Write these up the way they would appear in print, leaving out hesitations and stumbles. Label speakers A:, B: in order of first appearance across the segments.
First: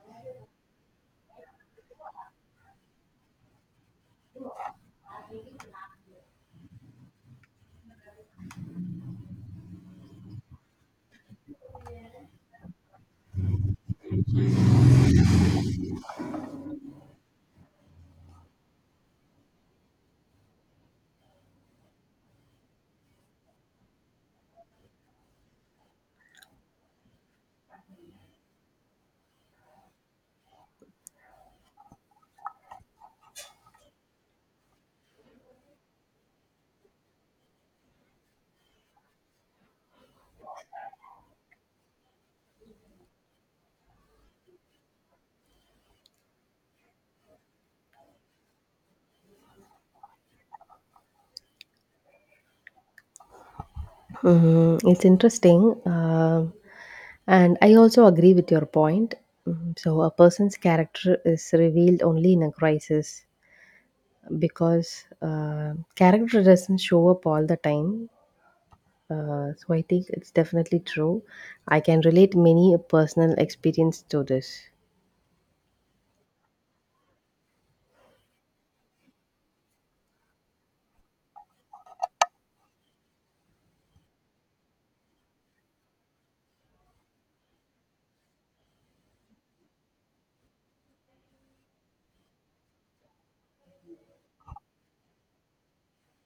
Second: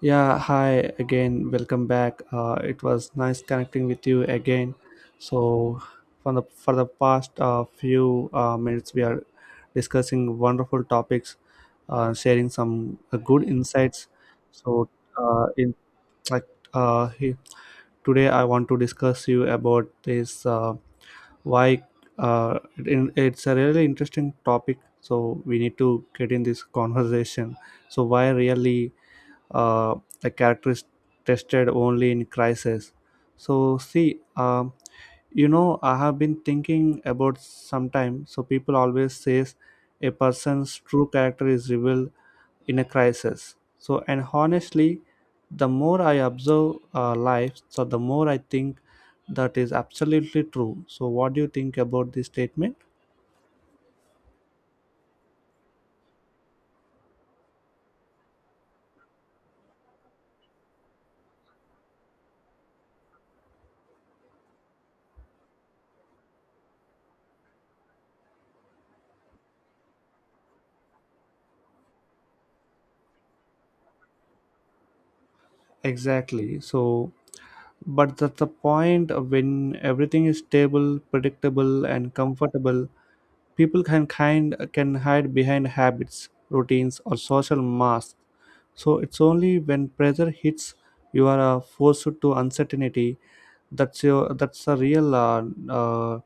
A: Yeah, hi again. Welcome back. It was nice connecting with you again. So, for the past few minutes, we are discussing wonderful topics, sharing some good insights. So, uh, in like uh, he- today, I want to discuss you about this why it's a really interesting topic. So we need to get in this conversation. So why really uh, a character is tested only in crisis. So see, you know, I have been thinking about sometime. So people always says a person's true character is revealed in a crisis. So and honestly, the more I observe life, so the more I think that is absolutely true. So what do you think about this statement?
B: Mhm. It's interesting. And I also agree with your point. So, a person's character is revealed only in a crisis because character doesn't show up all the time. I think it's definitely true. I can relate many personal experience to this.
A: Exactly. So, but that's the point of when everything is stable, predictable, and comfortable. People can kind can hide behind habits, routines, or social masks. So it's only when pressure hits you are forced to uncertainty that's your that's a real uh,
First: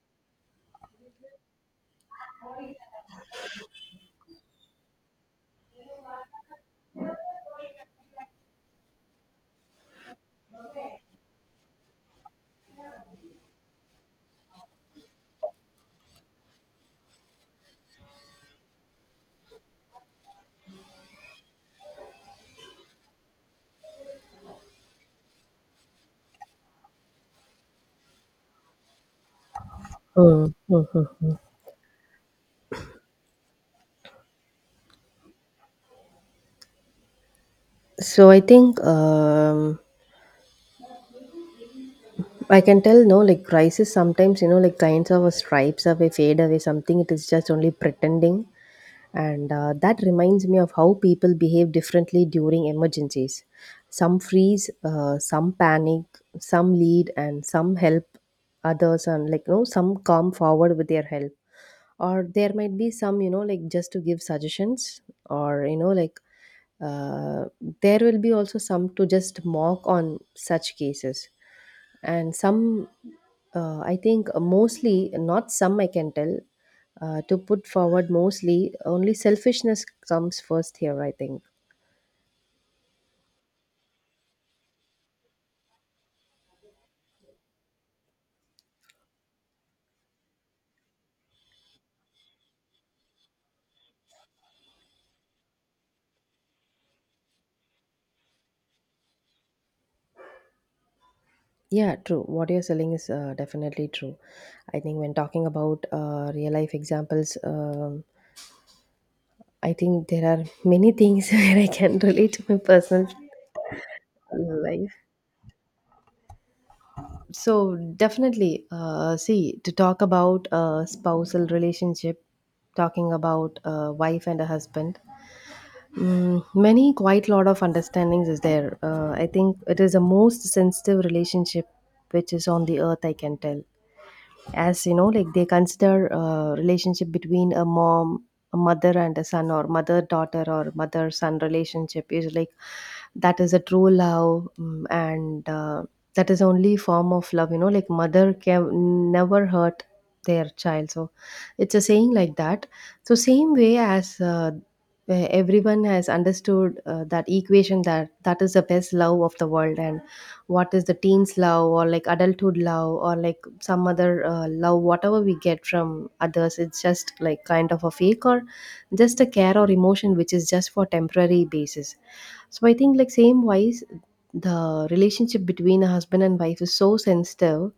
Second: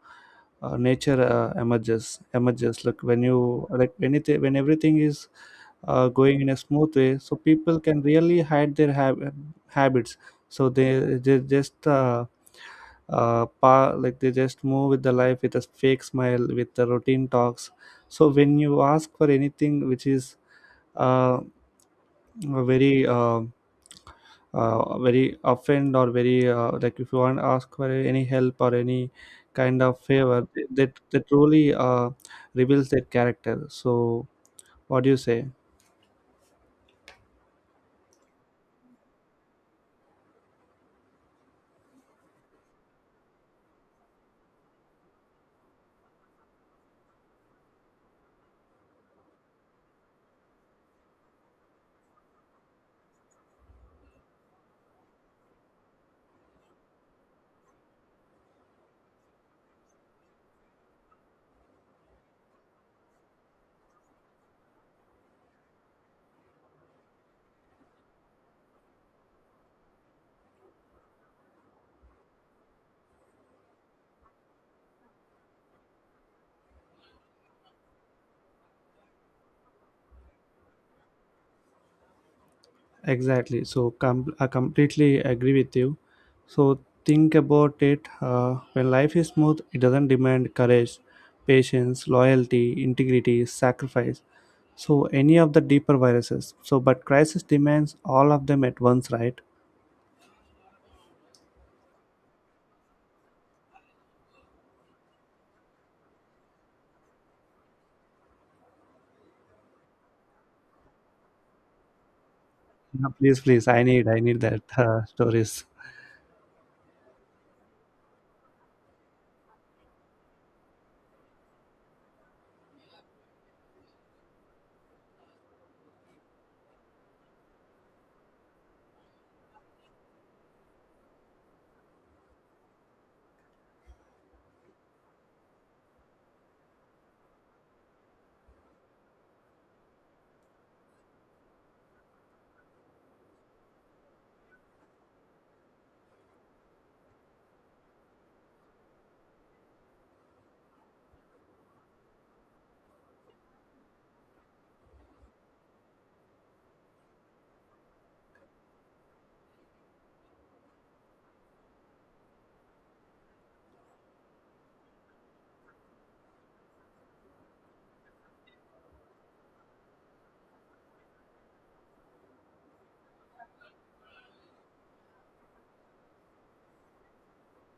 A: nature emerges like when you like anything when everything is going in a smooth way so people can really hide their habits so they they like they just move with the life with a fake smile with the routine talks so when you ask for anything which is uh, very very offend or very like if you want to ask for any help or any kind of favor
B: Mm.
A: that that truly reveals their character so what do you say
B: So, I think. I can tell, no, like crisis sometimes, you know, like kinds of a stripes away, fade away, something. It is just only pretending. And that reminds me of how people behave differently during emergencies. Some freeze, some panic, some lead, and some help others, and like, no, some come forward with their help. Or there might be some, you know, like just to give suggestions, or, you know, uh, there will be also some to just mock on such cases and some I think mostly not some I can tell, to put forward mostly only selfishness comes first here I think.
A: exactly so I completely agree with you so think about it when life is smooth it doesn't demand courage patience loyalty integrity sacrifice so any of the deeper viruses so but crisis demands all of them at once right
B: Yeah, true, what you're selling is definitely true. I think when talking about real life examples, I think there are many things where I can relate to my
A: Yeah,
B: personal
A: please, please. I need that
B: life.
A: stories.
B: So definitely, see, to talk about a spousal relationship, talking about a wife and a husband. Many quite lot of understandings is there. I think it is the most sensitive relationship which is on the earth. I can tell, as you know like they consider a relationship between a mother and a son, or mother daughter or mother son relationship, is like that is a true love, mm, and that is only form of love, you know like mother can never hurt their child. So it's a saying like that. So same way, as everyone has understood that equation, that is the best love of the world, and what is the teens love, or like adulthood love, or like some other love, whatever we get from others, it's just like kind of a fake, or just a care or emotion which is just for temporary basis. So I think like same wise, the relationship between a husband and wife is so sensitive.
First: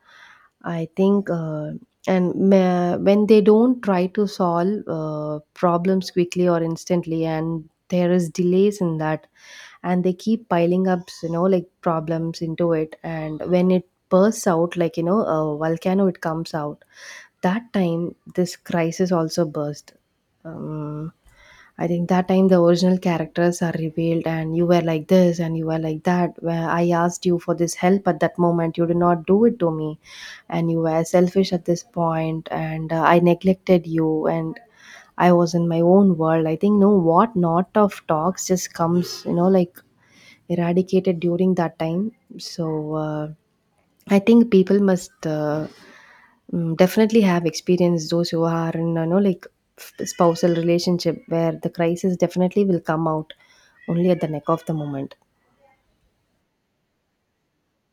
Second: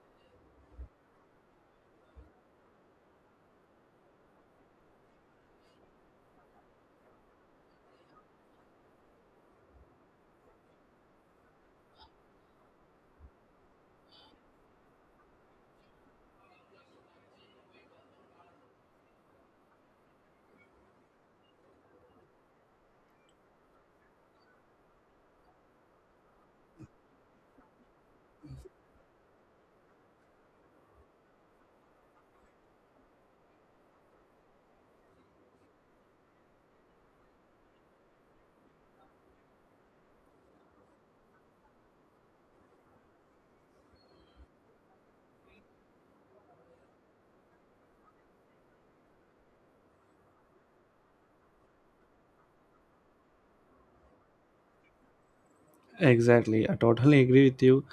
B: I think, when they don't try to solve problems quickly or instantly and there is delays in that, and they keep piling up, you know, like problems into it, and when it bursts out like you know a volcano, it comes out. That time this crisis also burst. um, I think that time the original characters are revealed, and you were like this and you were like that. Where I asked you for this help at that moment, you did not do it to me, and you were selfish at this point, and I neglected you, and I was in my own world. I think no, what not of talks just comes, you know, like eradicated during that time. So, I think people must definitely have experienced those who are in, you know, like f- spousal relationship, where the crisis definitely will come out only at the neck of the moment.
A: Exactly, I totally agree with you.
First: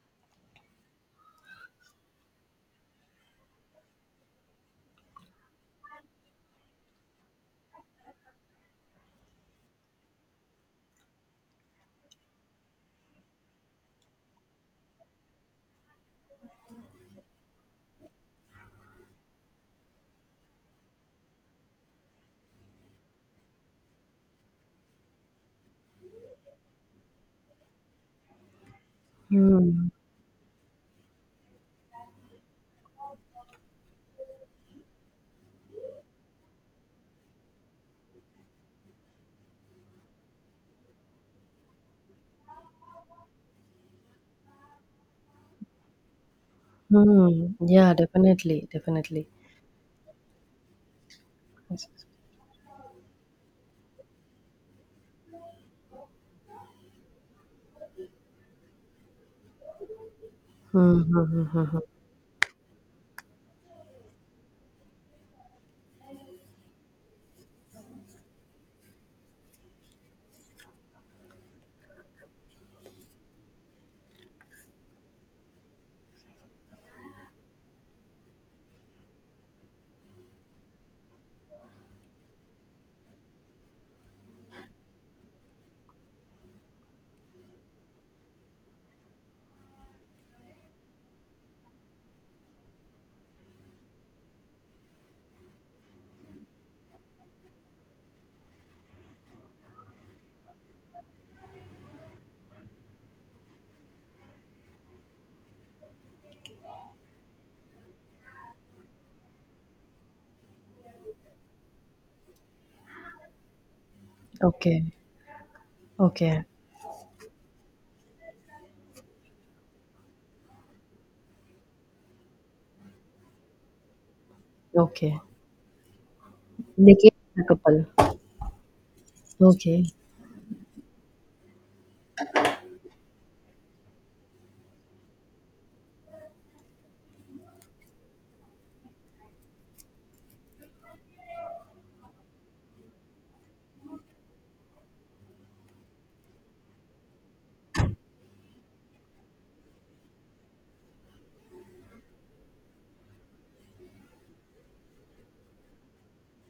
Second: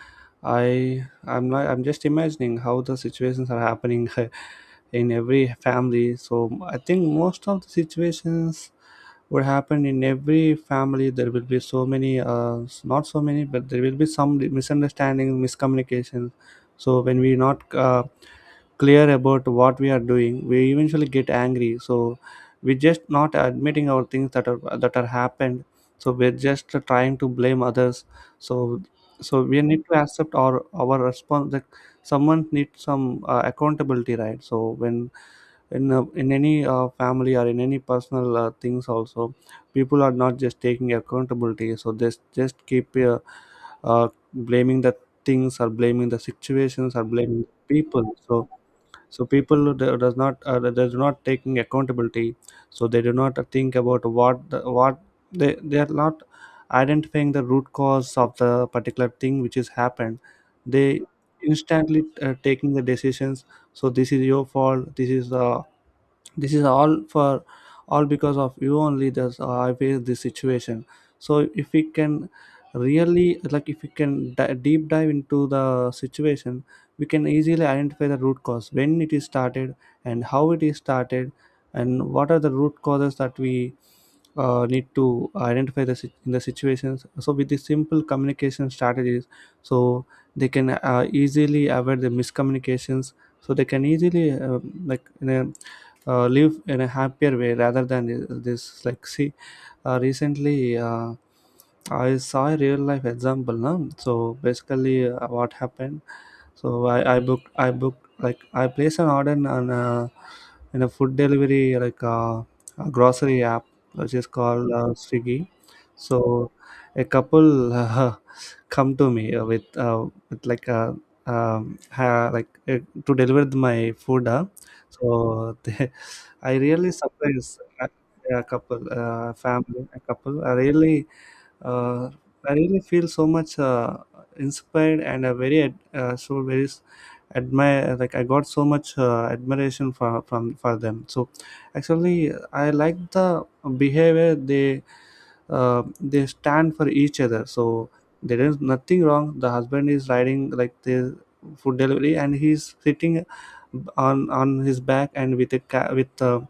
A: I I'm not, I'm just imagining how the situations are happening in every family. So I think most of the situations would happen in every family. There will be so many, not so many, but there will be some misunderstandings, miscommunications. So when we not clear about what we are doing we eventually get angry so we're just not admitting our things that are happened so we're just trying to blame others so so we need
B: Hmm.
A: to accept our response that someone needs some accountability right so when in any family or in any personal things also people are not just taking accountability so they just keep uh, blaming the things or blaming the situations or blaming
B: Hmm.
A: the
B: Yeah,
A: people so
B: definitely,
A: so
B: definitely.
A: people who does not they do not taking
B: Yes.
A: accountability so they do not think about what they are not identifying the root cause of the particular thing which has happened they
B: Hmm. Hmm, hmm, hmm, hmm.
A: instantly taking the decisions so this is your fault this is the this is all for all because of you only that's I face this situation so if we can really like if we can deep dive into the situation we can easily identify the root cause when it is started and how it is started and what are the root causes that we need to identify the in the situations so with these simple communication strategies so they can easily avoid the miscommunications so they can easily like you know, live in a happier way rather than this like see recently I saw a real life example now so basically what happened so I booked like I placed an order in a food delivery like a grocery app which is called
B: Okay.
A: Swiggy.
B: Okay.
A: So a couple come to me with like a ha, like to deliver my food.
B: Okay.
A: So I really
B: They came as a
A: surprised
B: couple.
A: a couple,
B: Okay.
A: a couple. Uh, I really feel so much inspired and a very so very admire like I got so much admiration for from for them. So actually, I like the behavior they stand for each other so there is nothing wrong the husband is riding like the food delivery and he's sitting on his back and with a ca- with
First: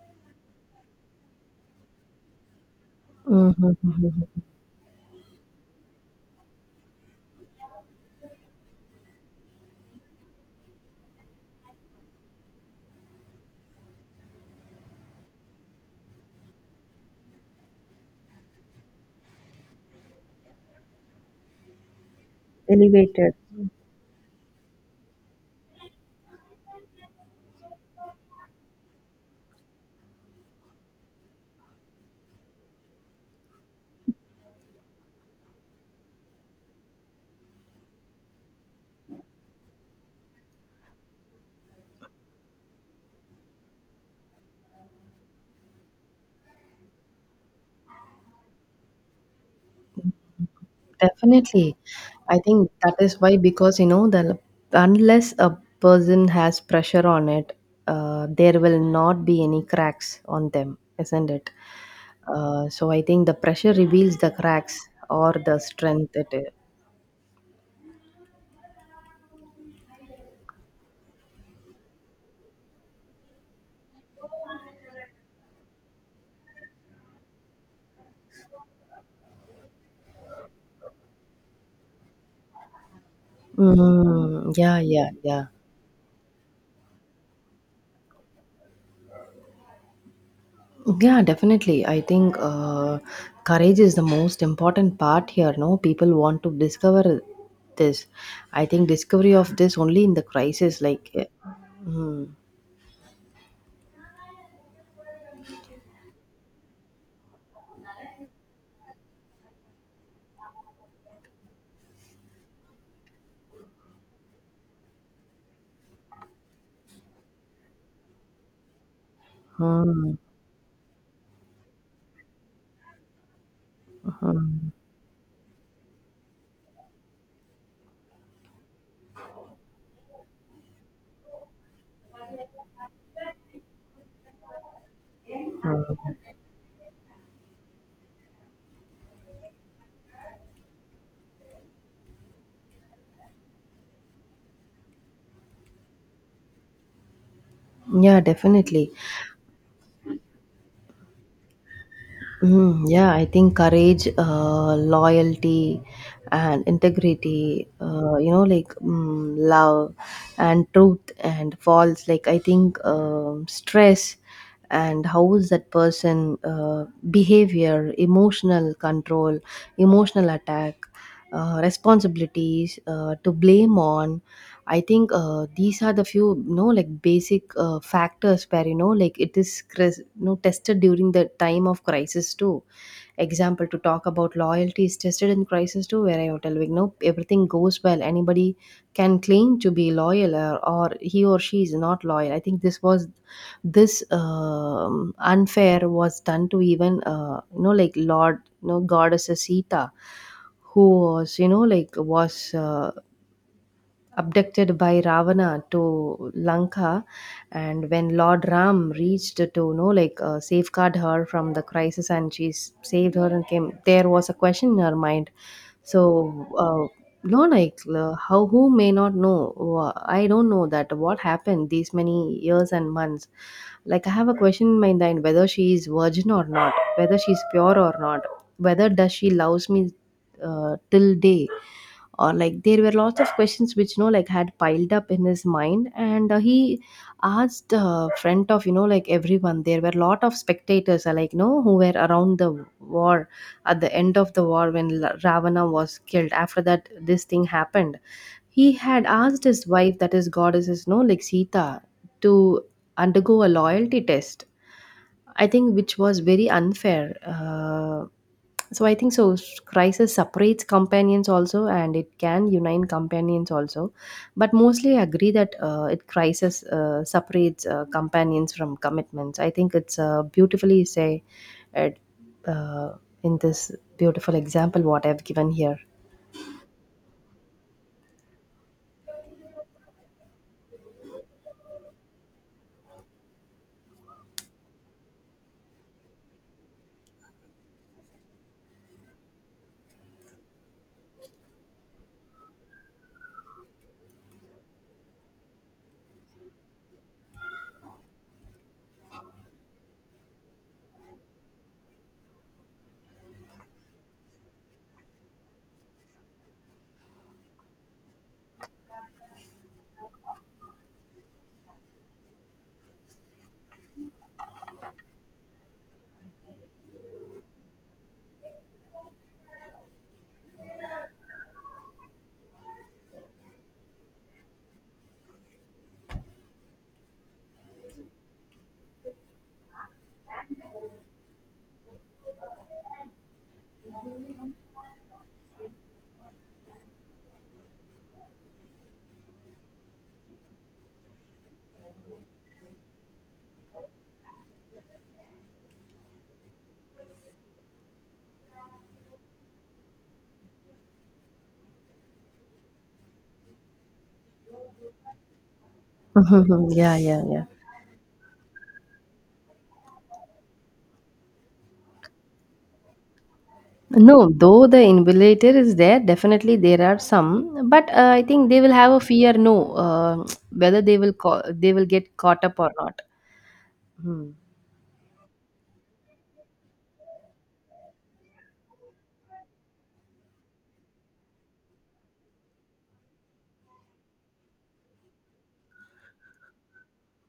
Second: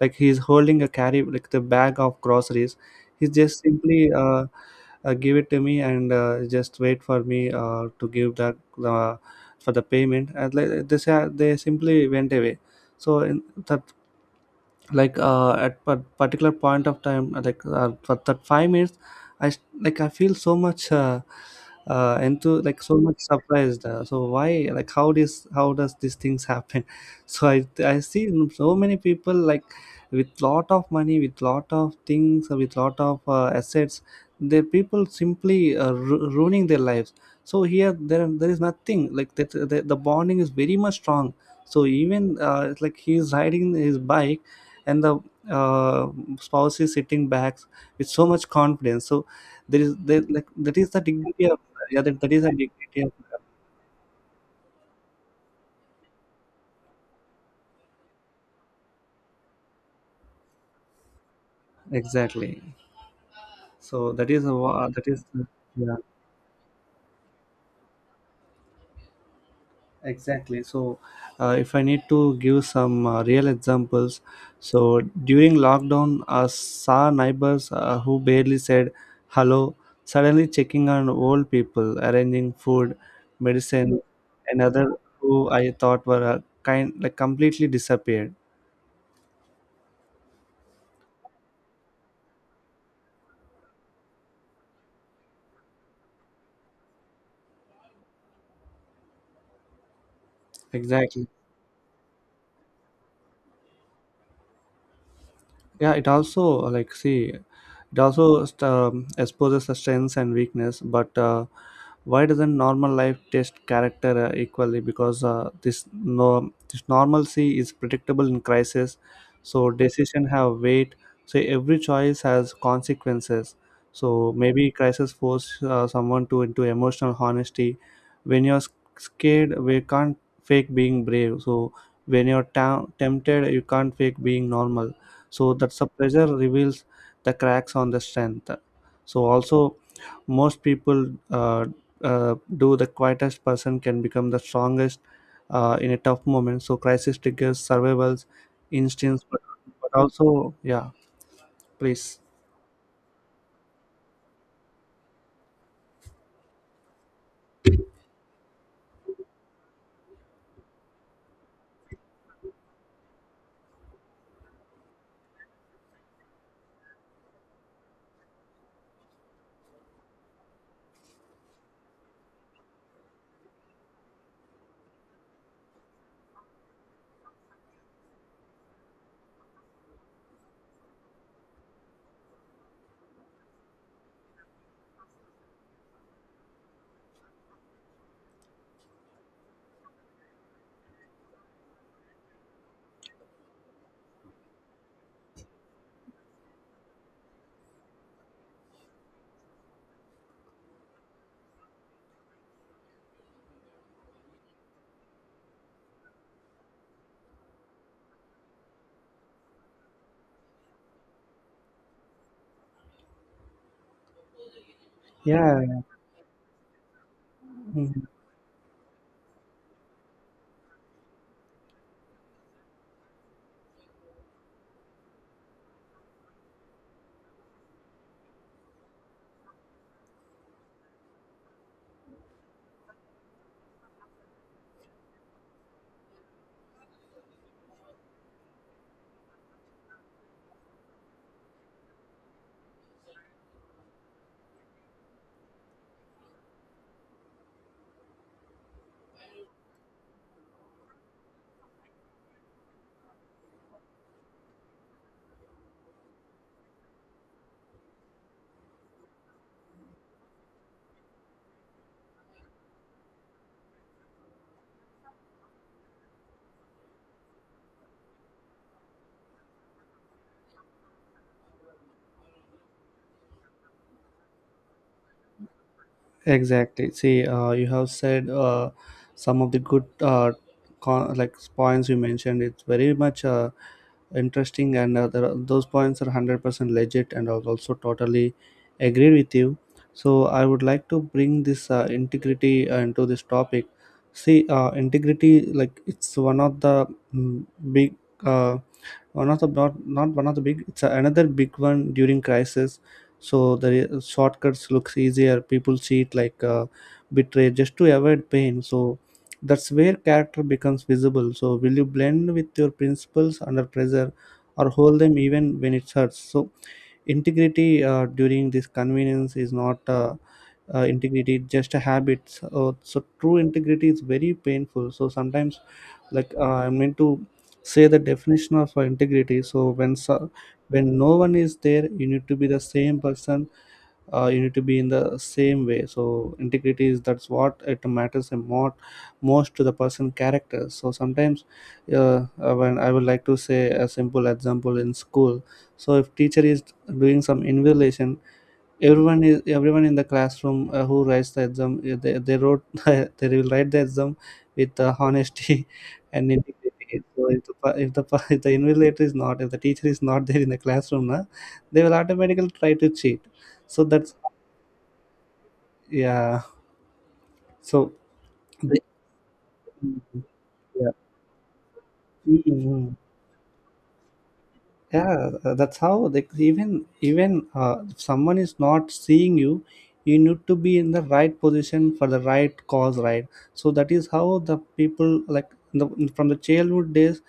A: like he's holding a carry like the bag of groceries he's just simply
B: Mm-hmm.
A: give it to me and just wait for me to give that uh, for the payment and like, they they simply went away so in that like at a particular point of time like for that 5 minutes like I feel so much into like so much
B: Elevated.
A: surprised so why like how this how does these things happen so i see so many people like with lot of money with lot of things with lot of assets the people simply ruining their lives so here there there is nothing like that the bonding is very much strong so even it's like he's riding his bike and the uh, spouse is sitting back with so much confidence so like that is the dignity of
B: Definitely.
A: yeah that
B: I
A: is the
B: think that
A: dignity of
B: is why, because you know, the unless a person has pressure on it, there will not be any cracks on them, isn't it?
A: exactly
B: So I think the pressure
A: so
B: reveals
A: that
B: the
A: is a
B: cracks,
A: that is
B: or the
A: yeah
B: strength it is.
A: Exactly. So, if I need to give some real examples, so during lockdown, I saw neighbors who barely said hello, suddenly checking on old people, arranging food, medicine,
B: Mm,
A: and
B: yeah,
A: other
B: yeah, yeah.
A: who I thought were kind like completely disappeared.
B: Yeah, definitely. I think courage is the most important part here. No, people want to discover this. I think discovery of this only in the crisis, like.
A: Exactly.
B: Mm.
A: Yeah. It also like see, it also exposes the strengths and weakness, but. Why doesn't normal life test character equally because this no this normalcy is predictable in crisis so
B: Hmm,
A: decision have weight so every choice has consequences so maybe
B: mhm.
A: crisis force someone to into emotional honesty when you're scared we can't fake being brave so when you're tempted you can't fake being normal so that's a pressure reveals the cracks on the strength so also most people do the quietest person can become the strongest in a tough moment so crisis triggers
B: Yeah,
A: survivals,
B: definitely.
A: instincts but also yeah please
B: Mm, yeah, I think courage, loyalty, and integrity, you know, like love and truth and false. Like, I think stress, and how is that person behavior, emotional control, emotional attack, responsibilities to blame on. I think these are the few you know like basic factors where you know like it is cris- you know tested during the time of crisis too. Example to talk about, loyalty is tested in crisis too, where I would tell like no, everything goes well anybody can claim to be loyal, or he or she is not loyal. I think this was this unfair was done to even you know like lord you know goddess Sita, who was you know like was abducted by Ravana to Lanka, and when Lord Ram reached to you know like safeguard her from the crisis, and she s- saved her and came, there was a question in her mind.
A: yeah
B: So, uh, no, how who may not know? Wha- I don't know that what happened these many years and months. Like I have a question in my mind, whether she is virgin or not, whether she is pure or not, whether does she loves me till day, or like there were lots of questions which you know like had piled up in his mind, and he asked front of you know like everyone, there were a lot of spectators, like no who were around the war, at the end of the war when L- Ravana was killed. After that this thing happened, he had asked his wife, that his goddess no like Sita, to undergo a loyalty test. I think which was very unfair. So I think so s- crisis separates companions also, and it can unite companions also, but mostly I agree that it crisis separates companions from commitments. I think it's beautifully say it uh, in this beautiful example what I've given here.
A: Exactly. See, you have said some of the good like points you mentioned. It's very much interesting, and there are, those points are 100% legit, and I would also totally agree with you. So I would like to bring this integrity into this topic. See, integrity like it's one of the mm, big uh, or not, not not one of the big it's another big one during crisis so the shortcuts looks easier people see it like betray just to avoid pain so that's where character becomes visible so will you blend with your principles under pressure or hold them even when it hurts so integrity during this convenience is not integrity it's just a habit so, so true integrity is very painful so sometimes like I meant to say the definition of integrity so, when no one is there you need to be the same person you need to be in the same way so integrity is that's what it matters and more most to the person character so sometimes when I would like to say a simple example in school so if teacher is doing some evaluation everyone in the classroom who writes the exam they wrote they will write the exam with honesty and
B: Mhm. Yeah,
A: integrity
B: yeah,
A: so if
B: yeah.
A: if the invigilator is not if the teacher is not there in the classroom na, they will automatically try to cheat so that's
B: No, though the invigilator is there
A: yeah.
B: definitely there are some, but
A: So
B: I think they will
A: they,
B: have a fear, no, uh, whether
A: yeah.
B: they will co- they will get caught up or
A: Mhm.
B: not. Hmm.
A: Yeah, that's how they even even if someone is not seeing you, you need to be in the right position for the right cause, right? So that is how the people like in the, from the childhood days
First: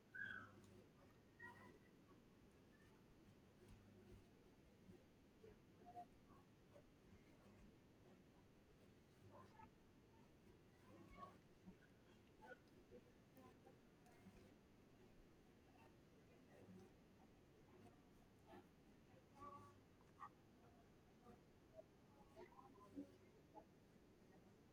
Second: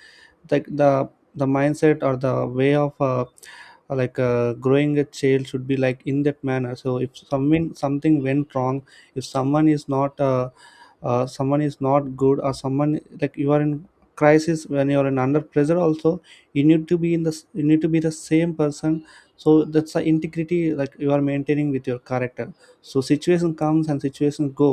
A: like the the mindset or the way of growing a child should be like in that manner. So if someone something went wrong, if someone is not someone is not good, or someone like you are in crisis, when you are in under pressure also, you need to be in the you need to be the same person. So that's the integrity, like you are maintaining with your character. So situation comes and situation go,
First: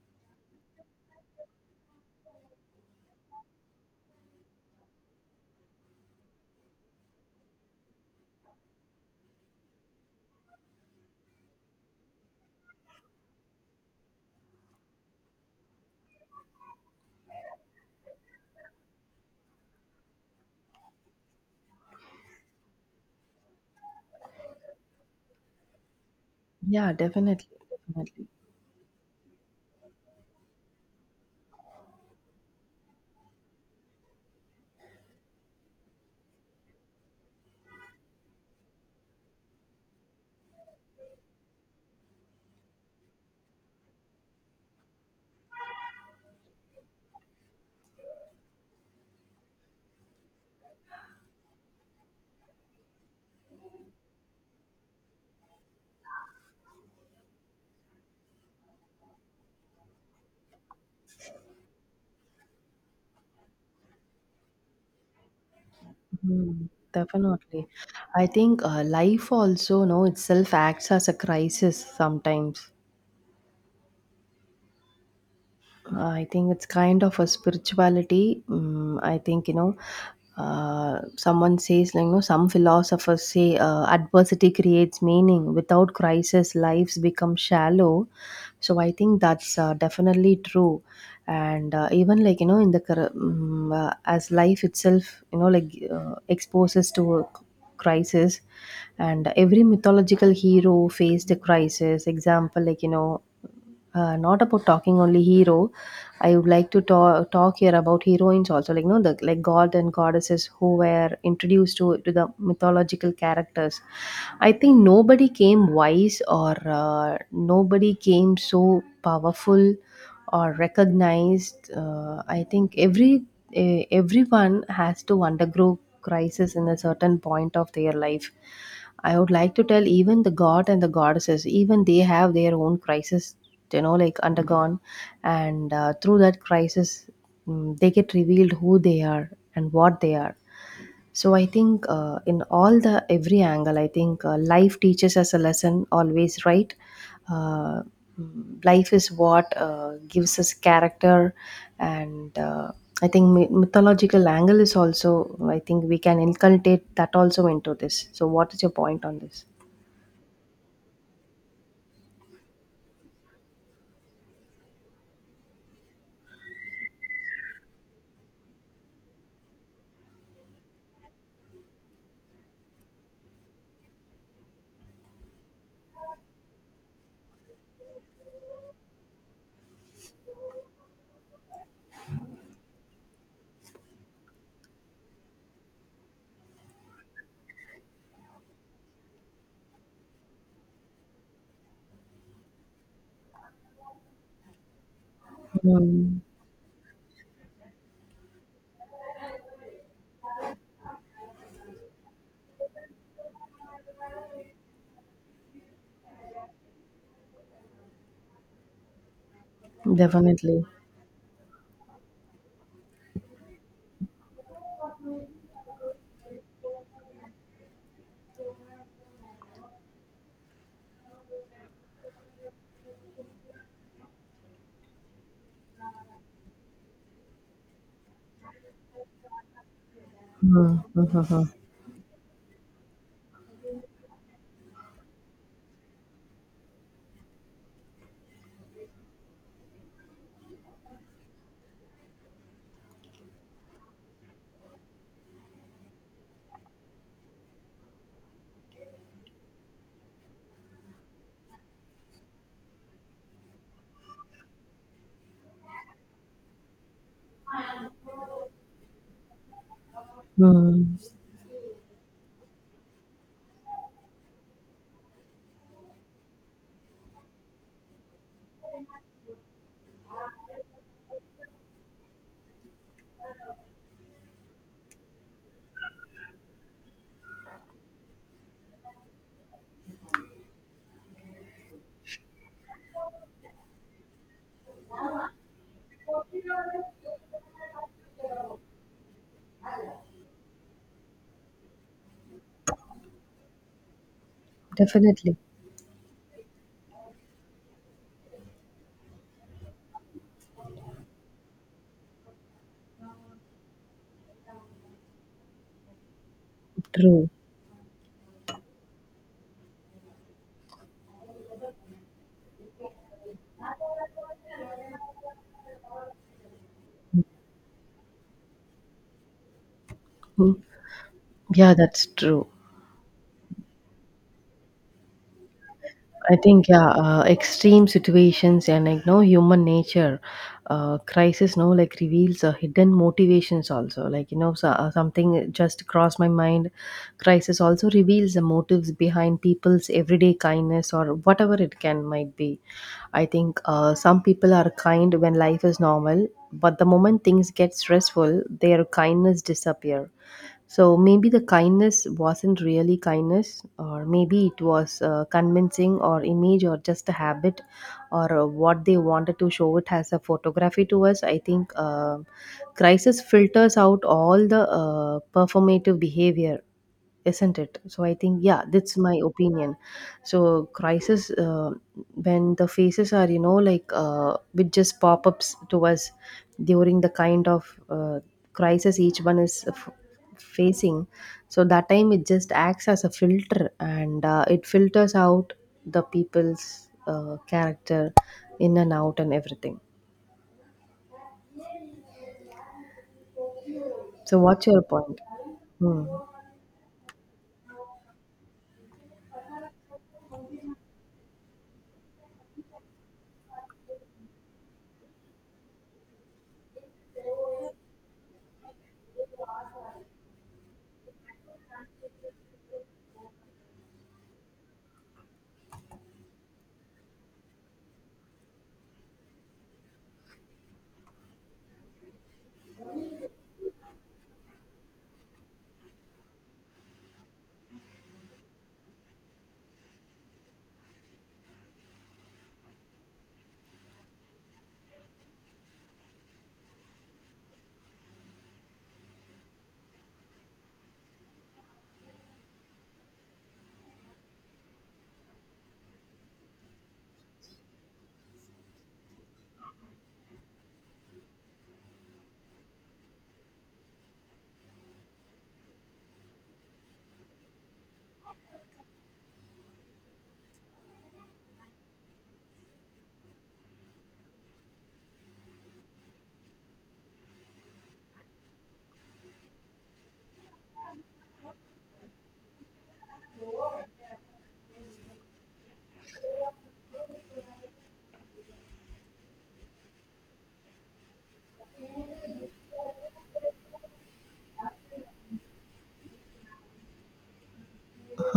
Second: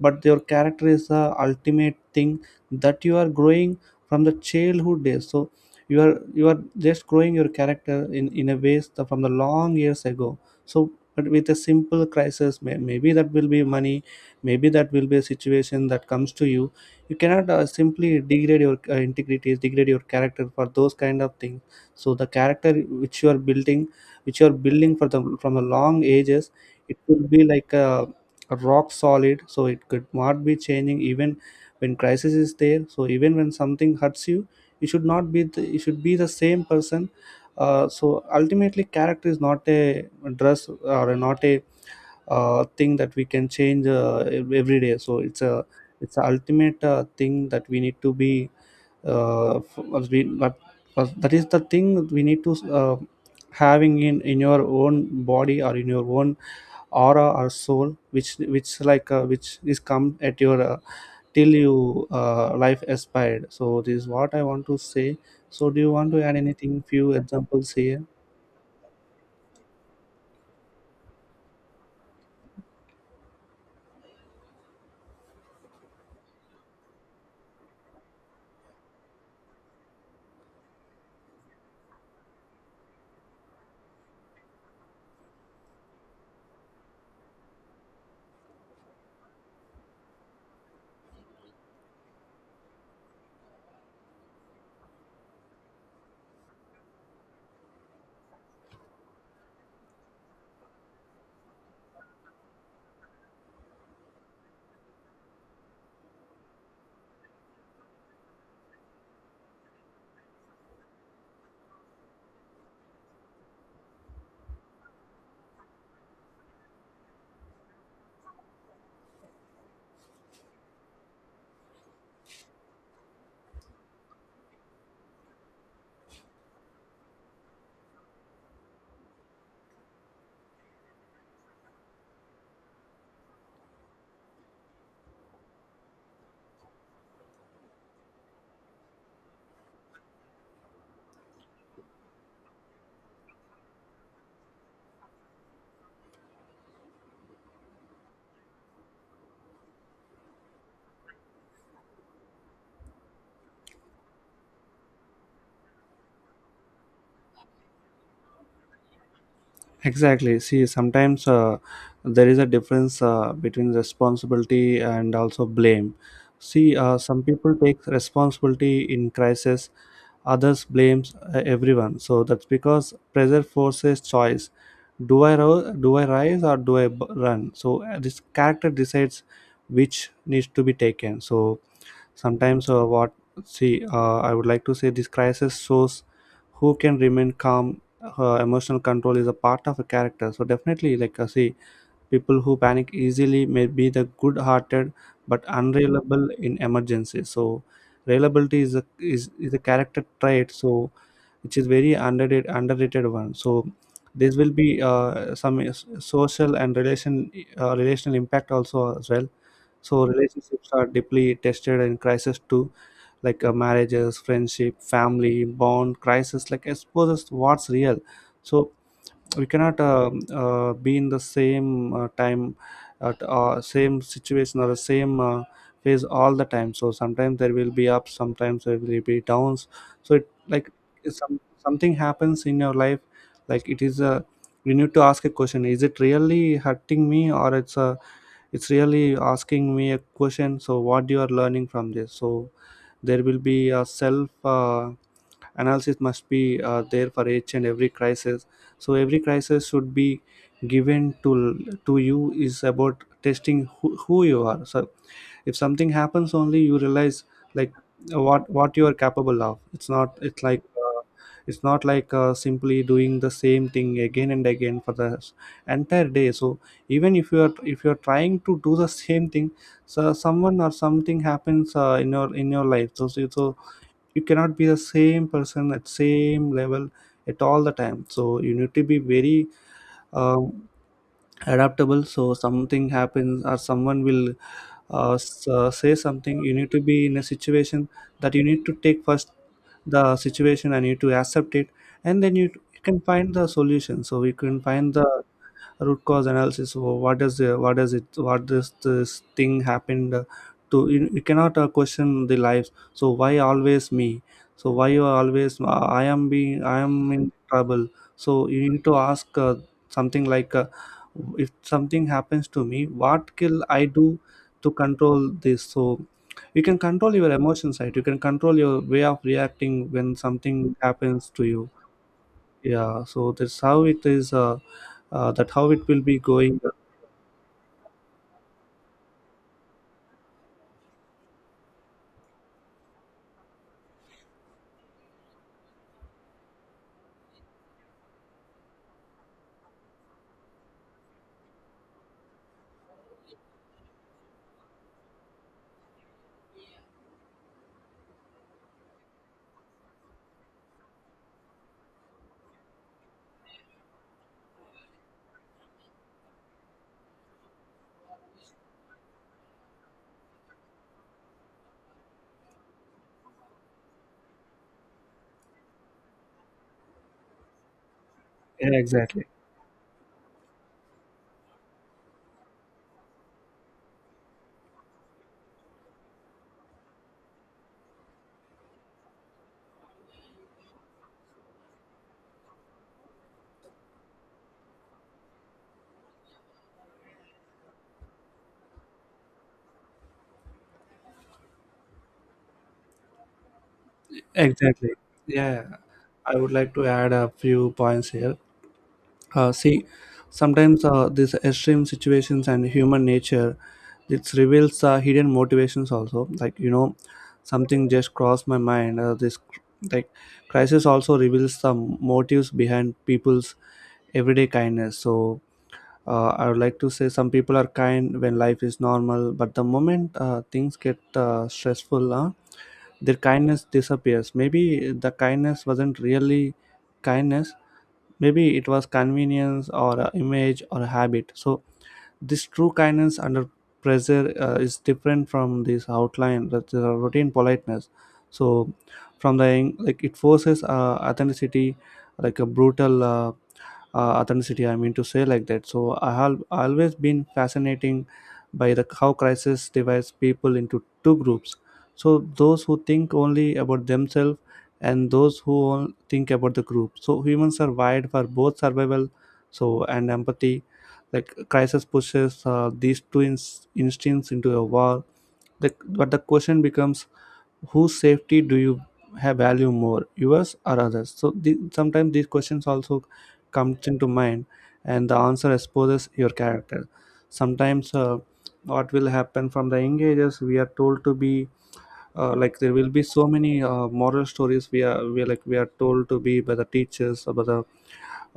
A: but your character is the ultimate thing that you are growing from the childhood days. So you are you are just growing your character in a ways the, from the long years ago. So but with a simple crisis maybe that will be money, maybe that will be a situation that comes to you. You cannot simply degrade your integrity, degrade your character for those kind of things. So the character which you are building which you are building for the from a long ages,
B: Yeah,
A: it could be
B: definitely,
A: like
B: definitely.
A: a rock solid, so it could not be changing even when crisis is there. So even when something hurts you, you should not be the, you should be the same person. So ultimately character is not a dress or not a thing that we can change every day. So it's a ultimate thing that we need to be as we, that that is the thing that we need to having in your own body or in your own aura or soul which like which is come at your till you life aspired. So this is what I want to say. So do you want to add
B: Mm,
A: anything, few
B: definitely.
A: examples here?
B: I think life also, no, itself acts as a crisis sometimes. I think it's kind of a spirituality. Mm, I think, you know, someone says, like, you know, some philosophers say adversity creates meaning. Without crisis, lives become shallow. So I think that's definitely true. And even like, you know, in the, cur- mm as life itself, you know, like exposes to a c- crisis, and every mythological hero faced a crisis. Example, like, you know, not about talking only hero, I would like to talk here about heroines also, like you know, the like god and goddesses who were introduced to the mythological characters. I think nobody came wise, or nobody came so powerful or recognized. I think every eh, everyone has to undergo crisis in a certain point of their life. I would like to tell even the god and the goddesses even they have their own crisis, you know like undergone, and through that crisis, they get revealed who they are and what they are. So I think in all the every angle, I think life teaches us a lesson always, right? Uh, life is what gives us character, and I think my- mythological angle is also. I think we can inculcate that also into this. So what is your point on this?
A: Exactly. See, sometimes there is a difference between responsibility and also blame. See, some people take responsibility in crisis, others blames everyone. So that's because pressure forces choice. Do I rise or do I run? So this character decides which needs to be taken. So sometimes what, see, I would like to say this crisis shows who can remain calm. Emotional control is a part of a character. So definitely, like see, people who panic easily may be the good hearted but
B: Mm,
A: unreliable in emergency. So reliability is a is a character trait, so which is very underrated one. So this will be some social and relation relational impact also as well. So
B: definitely.
A: relationships are deeply tested in crisis too, like marriages, friendship, family bond. Crisis like exposes what's real. So we cannot be in the same time at same situation or the same phase all the time. So sometimes there will be ups, sometimes there will be downs. So it
B: Mm,
A: like
B: mm,
A: it's
B: mm,
A: some
B: mm.
A: something happens in your life, like it is a, you need to ask a question: is it really hurting me or it's really asking me a question? So what you are learning from this? So there will be a self analysis must be there for each and every crisis. So every crisis should be given to you is about testing who you are. So if something happens, only you realize like what you are capable of. It's not, it's like
B: Mm.
A: it's not like simply doing the same thing again and again for the entire day. So even if you are, if you are trying to do the same thing, so someone or something happens in your life, so, so you cannot be the same person at same level at all the time. So you need to be very um, adaptable. So something happens or someone will say something, you need to be in a situation that you need to take first the situation and you need to accept it, and then you can find the solution. So you can find the
B: Definitely.
A: root cause analysis. So what is the, what is it, what this thing happened to you? You cannot question the lives, so why always me? So why you are always I am being, I am
B: True.
A: in trouble. So you need to ask something like if something happens to me what can I do to control this? So you can control your emotion side, you can control your way of reacting when something happens to you.
B: Yeah, that's true.
A: Yeah, so that's how it is that how it will be
B: I
A: going.
B: think yeah, extreme situations and like no human nature, crisis no like reveals hidden motivations also. Like you know so, something just crossed my mind. Crisis also reveals the motives behind people's everyday kindness or whatever it can might be. I think some people are kind when life is normal, but the moment things get stressful, their kindness disappear. So maybe the kindness wasn't really kindness, or maybe it was convincing, or image, or just a habit, or what they wanted to show it as a photography to us. I think crisis filters out all the performative behavior, isn't it? So I think yeah,
A: Yeah,
B: that's my
A: exactly.
B: opinion. So crisis, when the faces are you know with just pop-ups to us during the kind of crisis each one is f- facing, so that time it just acts as a filter, and it filters out the people's character, in and out and everything. So what's your
A: Exactly.
B: point?
A: Yeah,
B: Hmm.
A: I would like to add a few points here. See, sometimes these extreme situations and human nature, it reveals hidden motivations also, like you know, something just crossed my mind. This cr- like Crisis also reveals some motives behind people's everyday kindness. So I would like to say some people are kind when life is normal, but the moment things get stressful, their kindness disappears. Maybe the kindness wasn't really kindness, maybe it was convenience or a image or a habit. So this true kindness under pressure is different from this outline that the routine politeness. So like it forces authenticity, like a brutal authenticity, I mean to say like that. So I have always been fascinating by the how crisis divides people into two groups. So those who think only about themselves and those who think about the group. So humans are wired for both survival so and empathy. Like crisis pushes these two instincts into a war. But the question becomes, whose safety do you have value more, yours or others? So the, sometimes these questions also comes into mind, and the answer exposes your character. Sometimes what will happen, from the young ages we are told to be like there will be so many moral stories, we are told to be by the teachers or by the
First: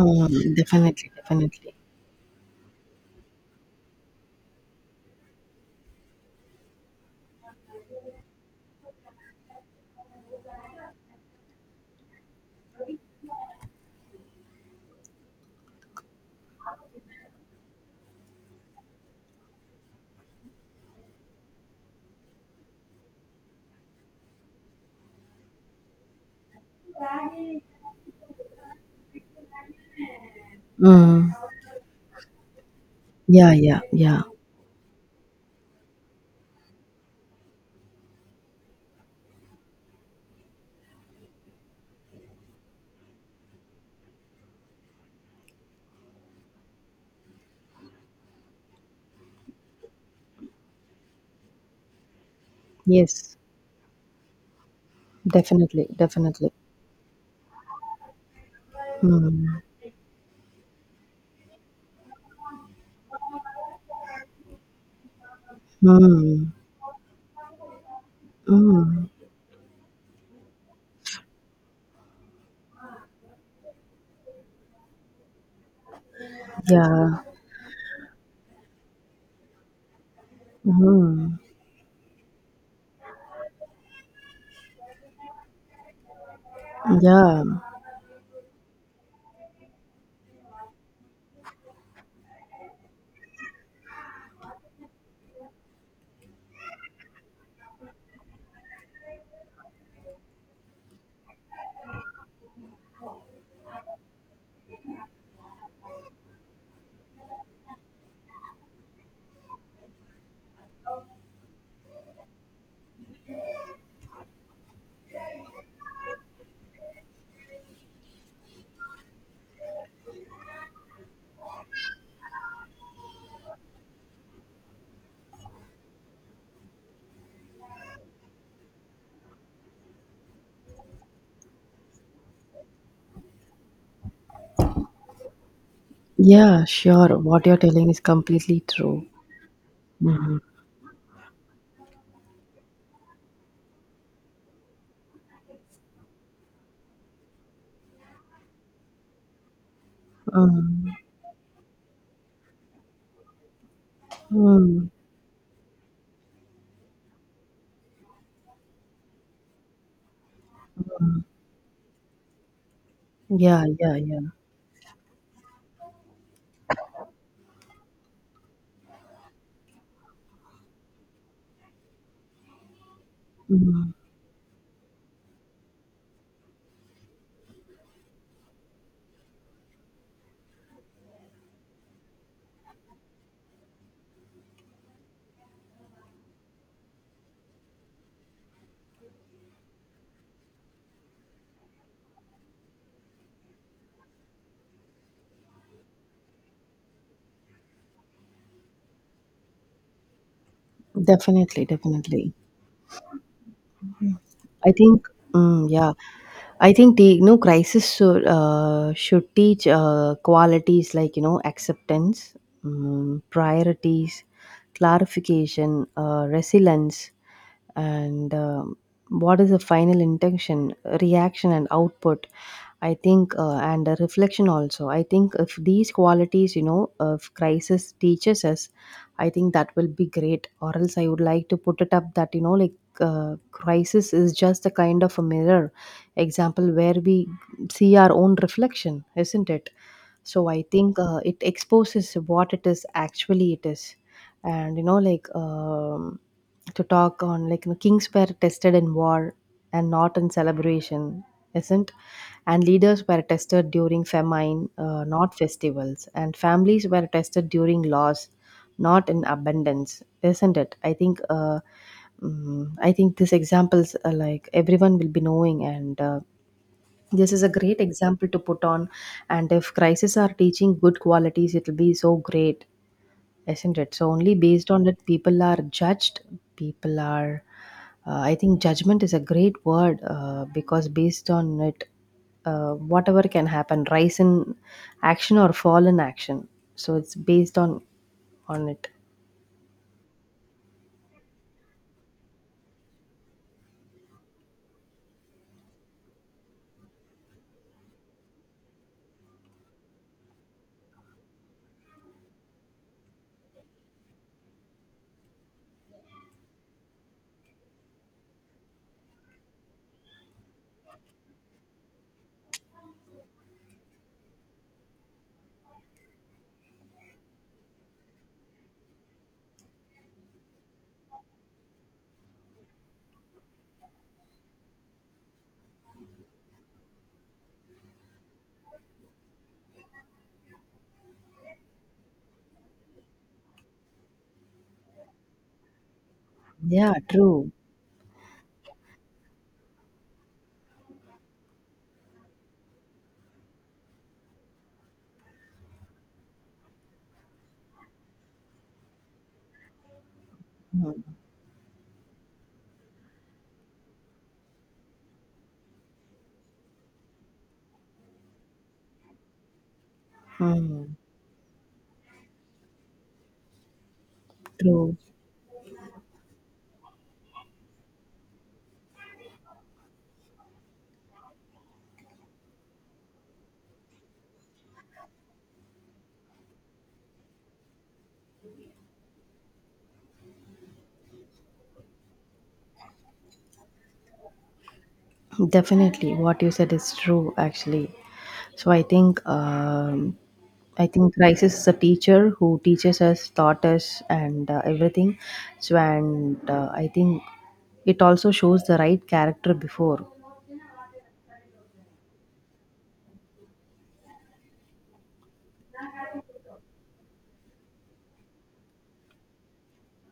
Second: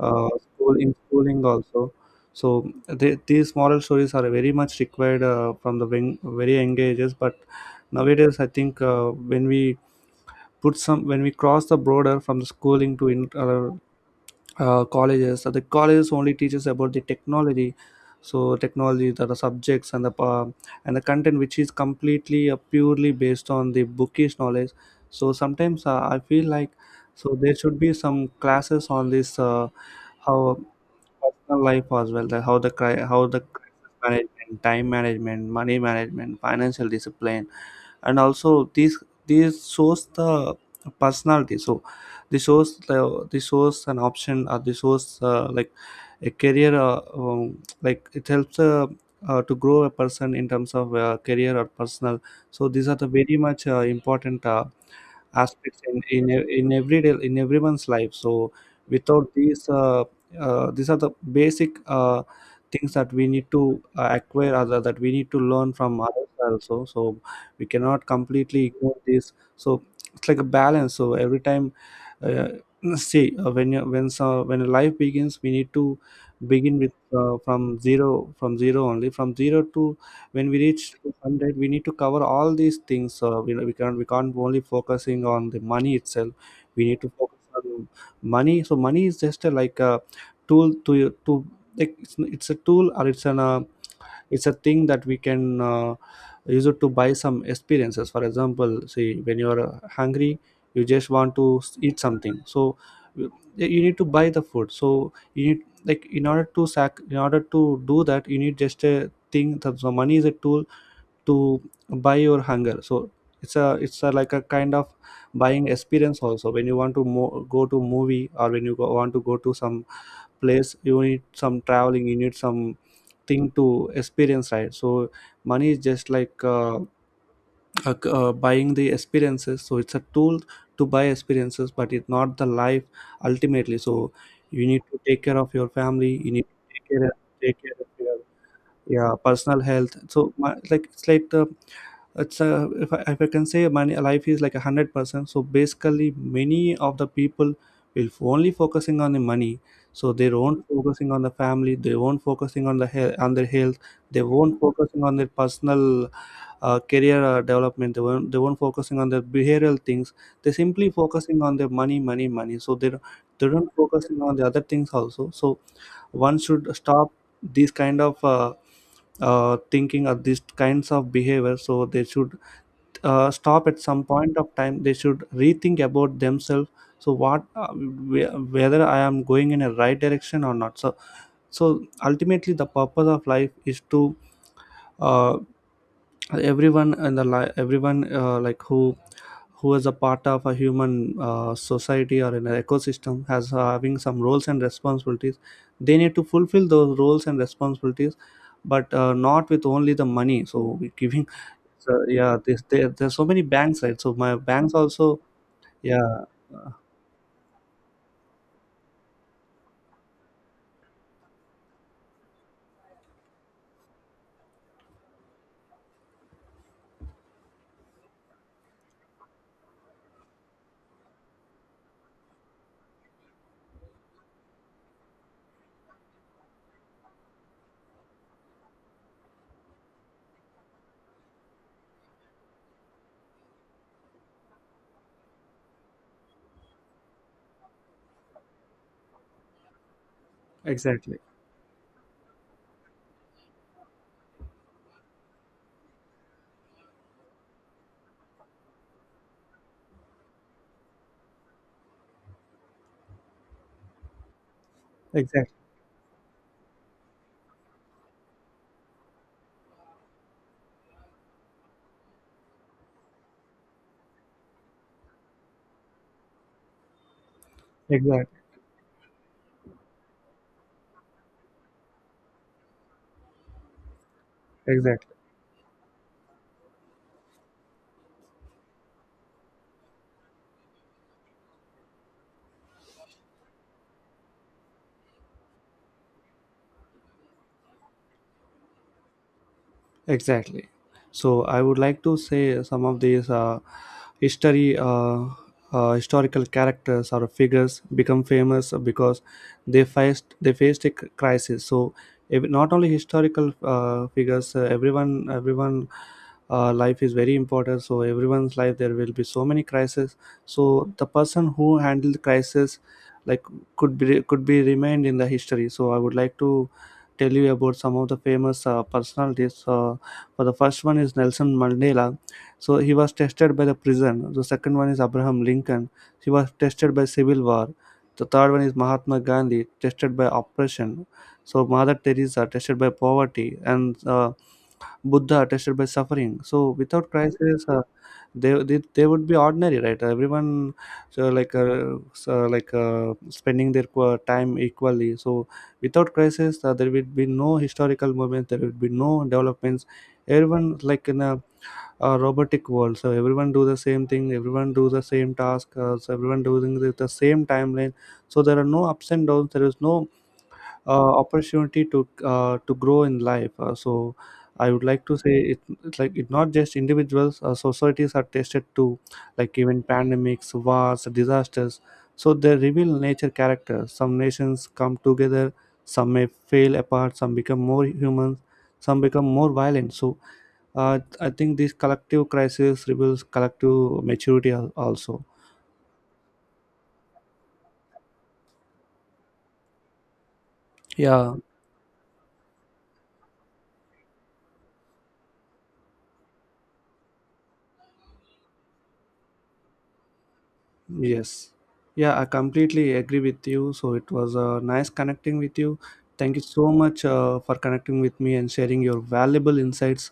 A: school in
B: definitely,
A: schooling
B: definitely.
A: also. So they, these moral stories are very much required from the very, very young ages. But nowadays, I think when we put some when we cross the border from the schooling to colleges. So the colleges only teaches about the technology, so technology that the subjects and the and the content which is completely purely based on the bookish knowledge. So sometimes I feel like so there should be some classes on this how
B: Hmm.
A: personal life as well, that how the how the
B: Yeah, yeah,
A: crisis
B: yeah.
A: management, time management, money management, financial discipline, and also these shows the personality. So the source the source an option or the source like a career like it helps to grow a person in terms of career or personal. So these are the very
B: Yes,
A: much important aspects
B: definitely, definitely.
A: in everyday in everyone's life. So without
B: Hmm.
A: these these are the basic things that we need to acquire, other that we need to learn from others
B: Hmm.
A: also. So we cannot completely ignore
B: Mm.
A: this. So it's like a balance. So every time uh, see when you when, so when life begins we need to begin with
B: Yeah.
A: from zero, from zero only from zero to when we reach to
B: Hmm.
A: 100, we need to cover all these things. You know, we can't, we can't only focusing on the money itself. We need to focus
B: Yeah.
A: on money. So money is just like a tool to like it's a tool or it's an it's a thing that we can use it to buy some experiences. For example, see when you're hungry you just want to eat something. So you you need to buy the food. So you need like in order to do that you need just a thing that the money is a tool to buy your hunger. So it's a, like a kind of buying experience also. When you want to go to movie or when you want to go to some place, you need some traveling, you need some thing to experience, right? So money is just like buying the experiences. So it's a tool to buy experiences, but it's not the life ultimately. So you need to take care of your family, you need
B: Yeah,
A: to
B: sure. What you're
A: take care of
B: telling is
A: your
B: completely true.
A: yeah personal health. So
B: Mm,
A: like it's like the, it's a, if I can say money life is like 100%. So basically many of the people will only focusing on the money. So they won't
B: mm,
A: focusing on the family, they won't focusing on the health on their health, they won't
B: mm.
A: focusing on their personal career development. They won't, they won't focusing on their behavioral things, they simply focusing on their money, money, money. So they don't, they
B: Yeah,
A: don't
B: yeah, yeah.
A: focusing on the other things also. So one should stop these kind of thinking or these kinds of behavior. So they should stop at some point of time, they should rethink about themselves. So what whether I am going in a right direction or not. So so ultimately the purpose of life is to uh, everyone in the everyone like who is a part of a human society or in an ecosystem has having some roles and responsibilities. They need to fulfill those roles and responsibilities, but not with only the money. So we giving,
B: Definitely,
A: so
B: definitely.
A: yeah, this there there's so many banks, right? So my
B: I
A: banks
B: think,
A: also
B: mm, yeah,
A: yeah,
B: I think the you know crisis should teach qualities like you know acceptance, priorities, clarification, resilience, and what is the final intention, reaction, and output. I think, and a reflection also. I think if these qualities, you know, if crisis teaches us, I think that will be great. Or else, I would like to put it up that you know, like crisis is just a kind of a mirror example, where we see our own reflection, isn't it? So I think
A: exactly.
B: it exposes what it is actually it is. And you know like to talk on like you know, kings were tested in war and not in celebration, isn't, and leaders were tested during famine, not
A: Exactly.
B: festivals, and families were tested during loss, not in abundance, isn't it? I think I think these examples are like everyone will be knowing, and this is a great example to
A: Exactly.
B: put on, and if crises are teaching good qualities, it'll be so great, isn't it? So, only based on that,
A: Exactly.
B: people are judged. People are, I think, judgment is a great word because based on it, whatever can happen, rise in action or fall in action. So, it's based on it.
A: Exactly. So I would like to say some of these history, uh, historical characters or figures become famous because they faced a crisis. So if, not only historical figures, everyone life is very important. So everyone's life there will be so many crises. So the person who handled the crisis like could be remained in the history. So I would like to tell you about some of the famous personalities. For the first one is Nelson Mandela, so he was tested by the prison. The second one is Abraham Lincoln, he was tested by civil war. The third one is Mahatma Gandhi, tested by oppression. So Mother Teresa tested by poverty, and Buddha tested by suffering. So
B: Yeah,
A: without
B: true.
A: crisis, they would be ordinary, right, everyone? So like spending their time equally. So without crisis there would be no historical movement, there would be no developments. Everyone like
B: Mm.
A: in a robotic world, so everyone do the same thing, everyone do the same task, so everyone doing the same timeline. So there are no ups and downs, there is no
B: Mm.
A: opportunity to grow in life. So I would
B: True.
A: like to say it's like it not just individuals, societies are tested too, like even pandemics, wars, disasters. So they reveal nature character. Some nations come together, some may fail apart, some become more human, some become more violent. So I think this collective crisis reveals collective maturity also.
B: Definitely, what you said is true. Actually, so I think
A: Yeah.
B: crisis is a teacher who teaches us, taught us, and everything. So, and I think it also shows the right character before.
A: Yes. Yeah, I completely agree with you. So it was nice connecting with you. Thank you so much for connecting with me and sharing your valuable insights.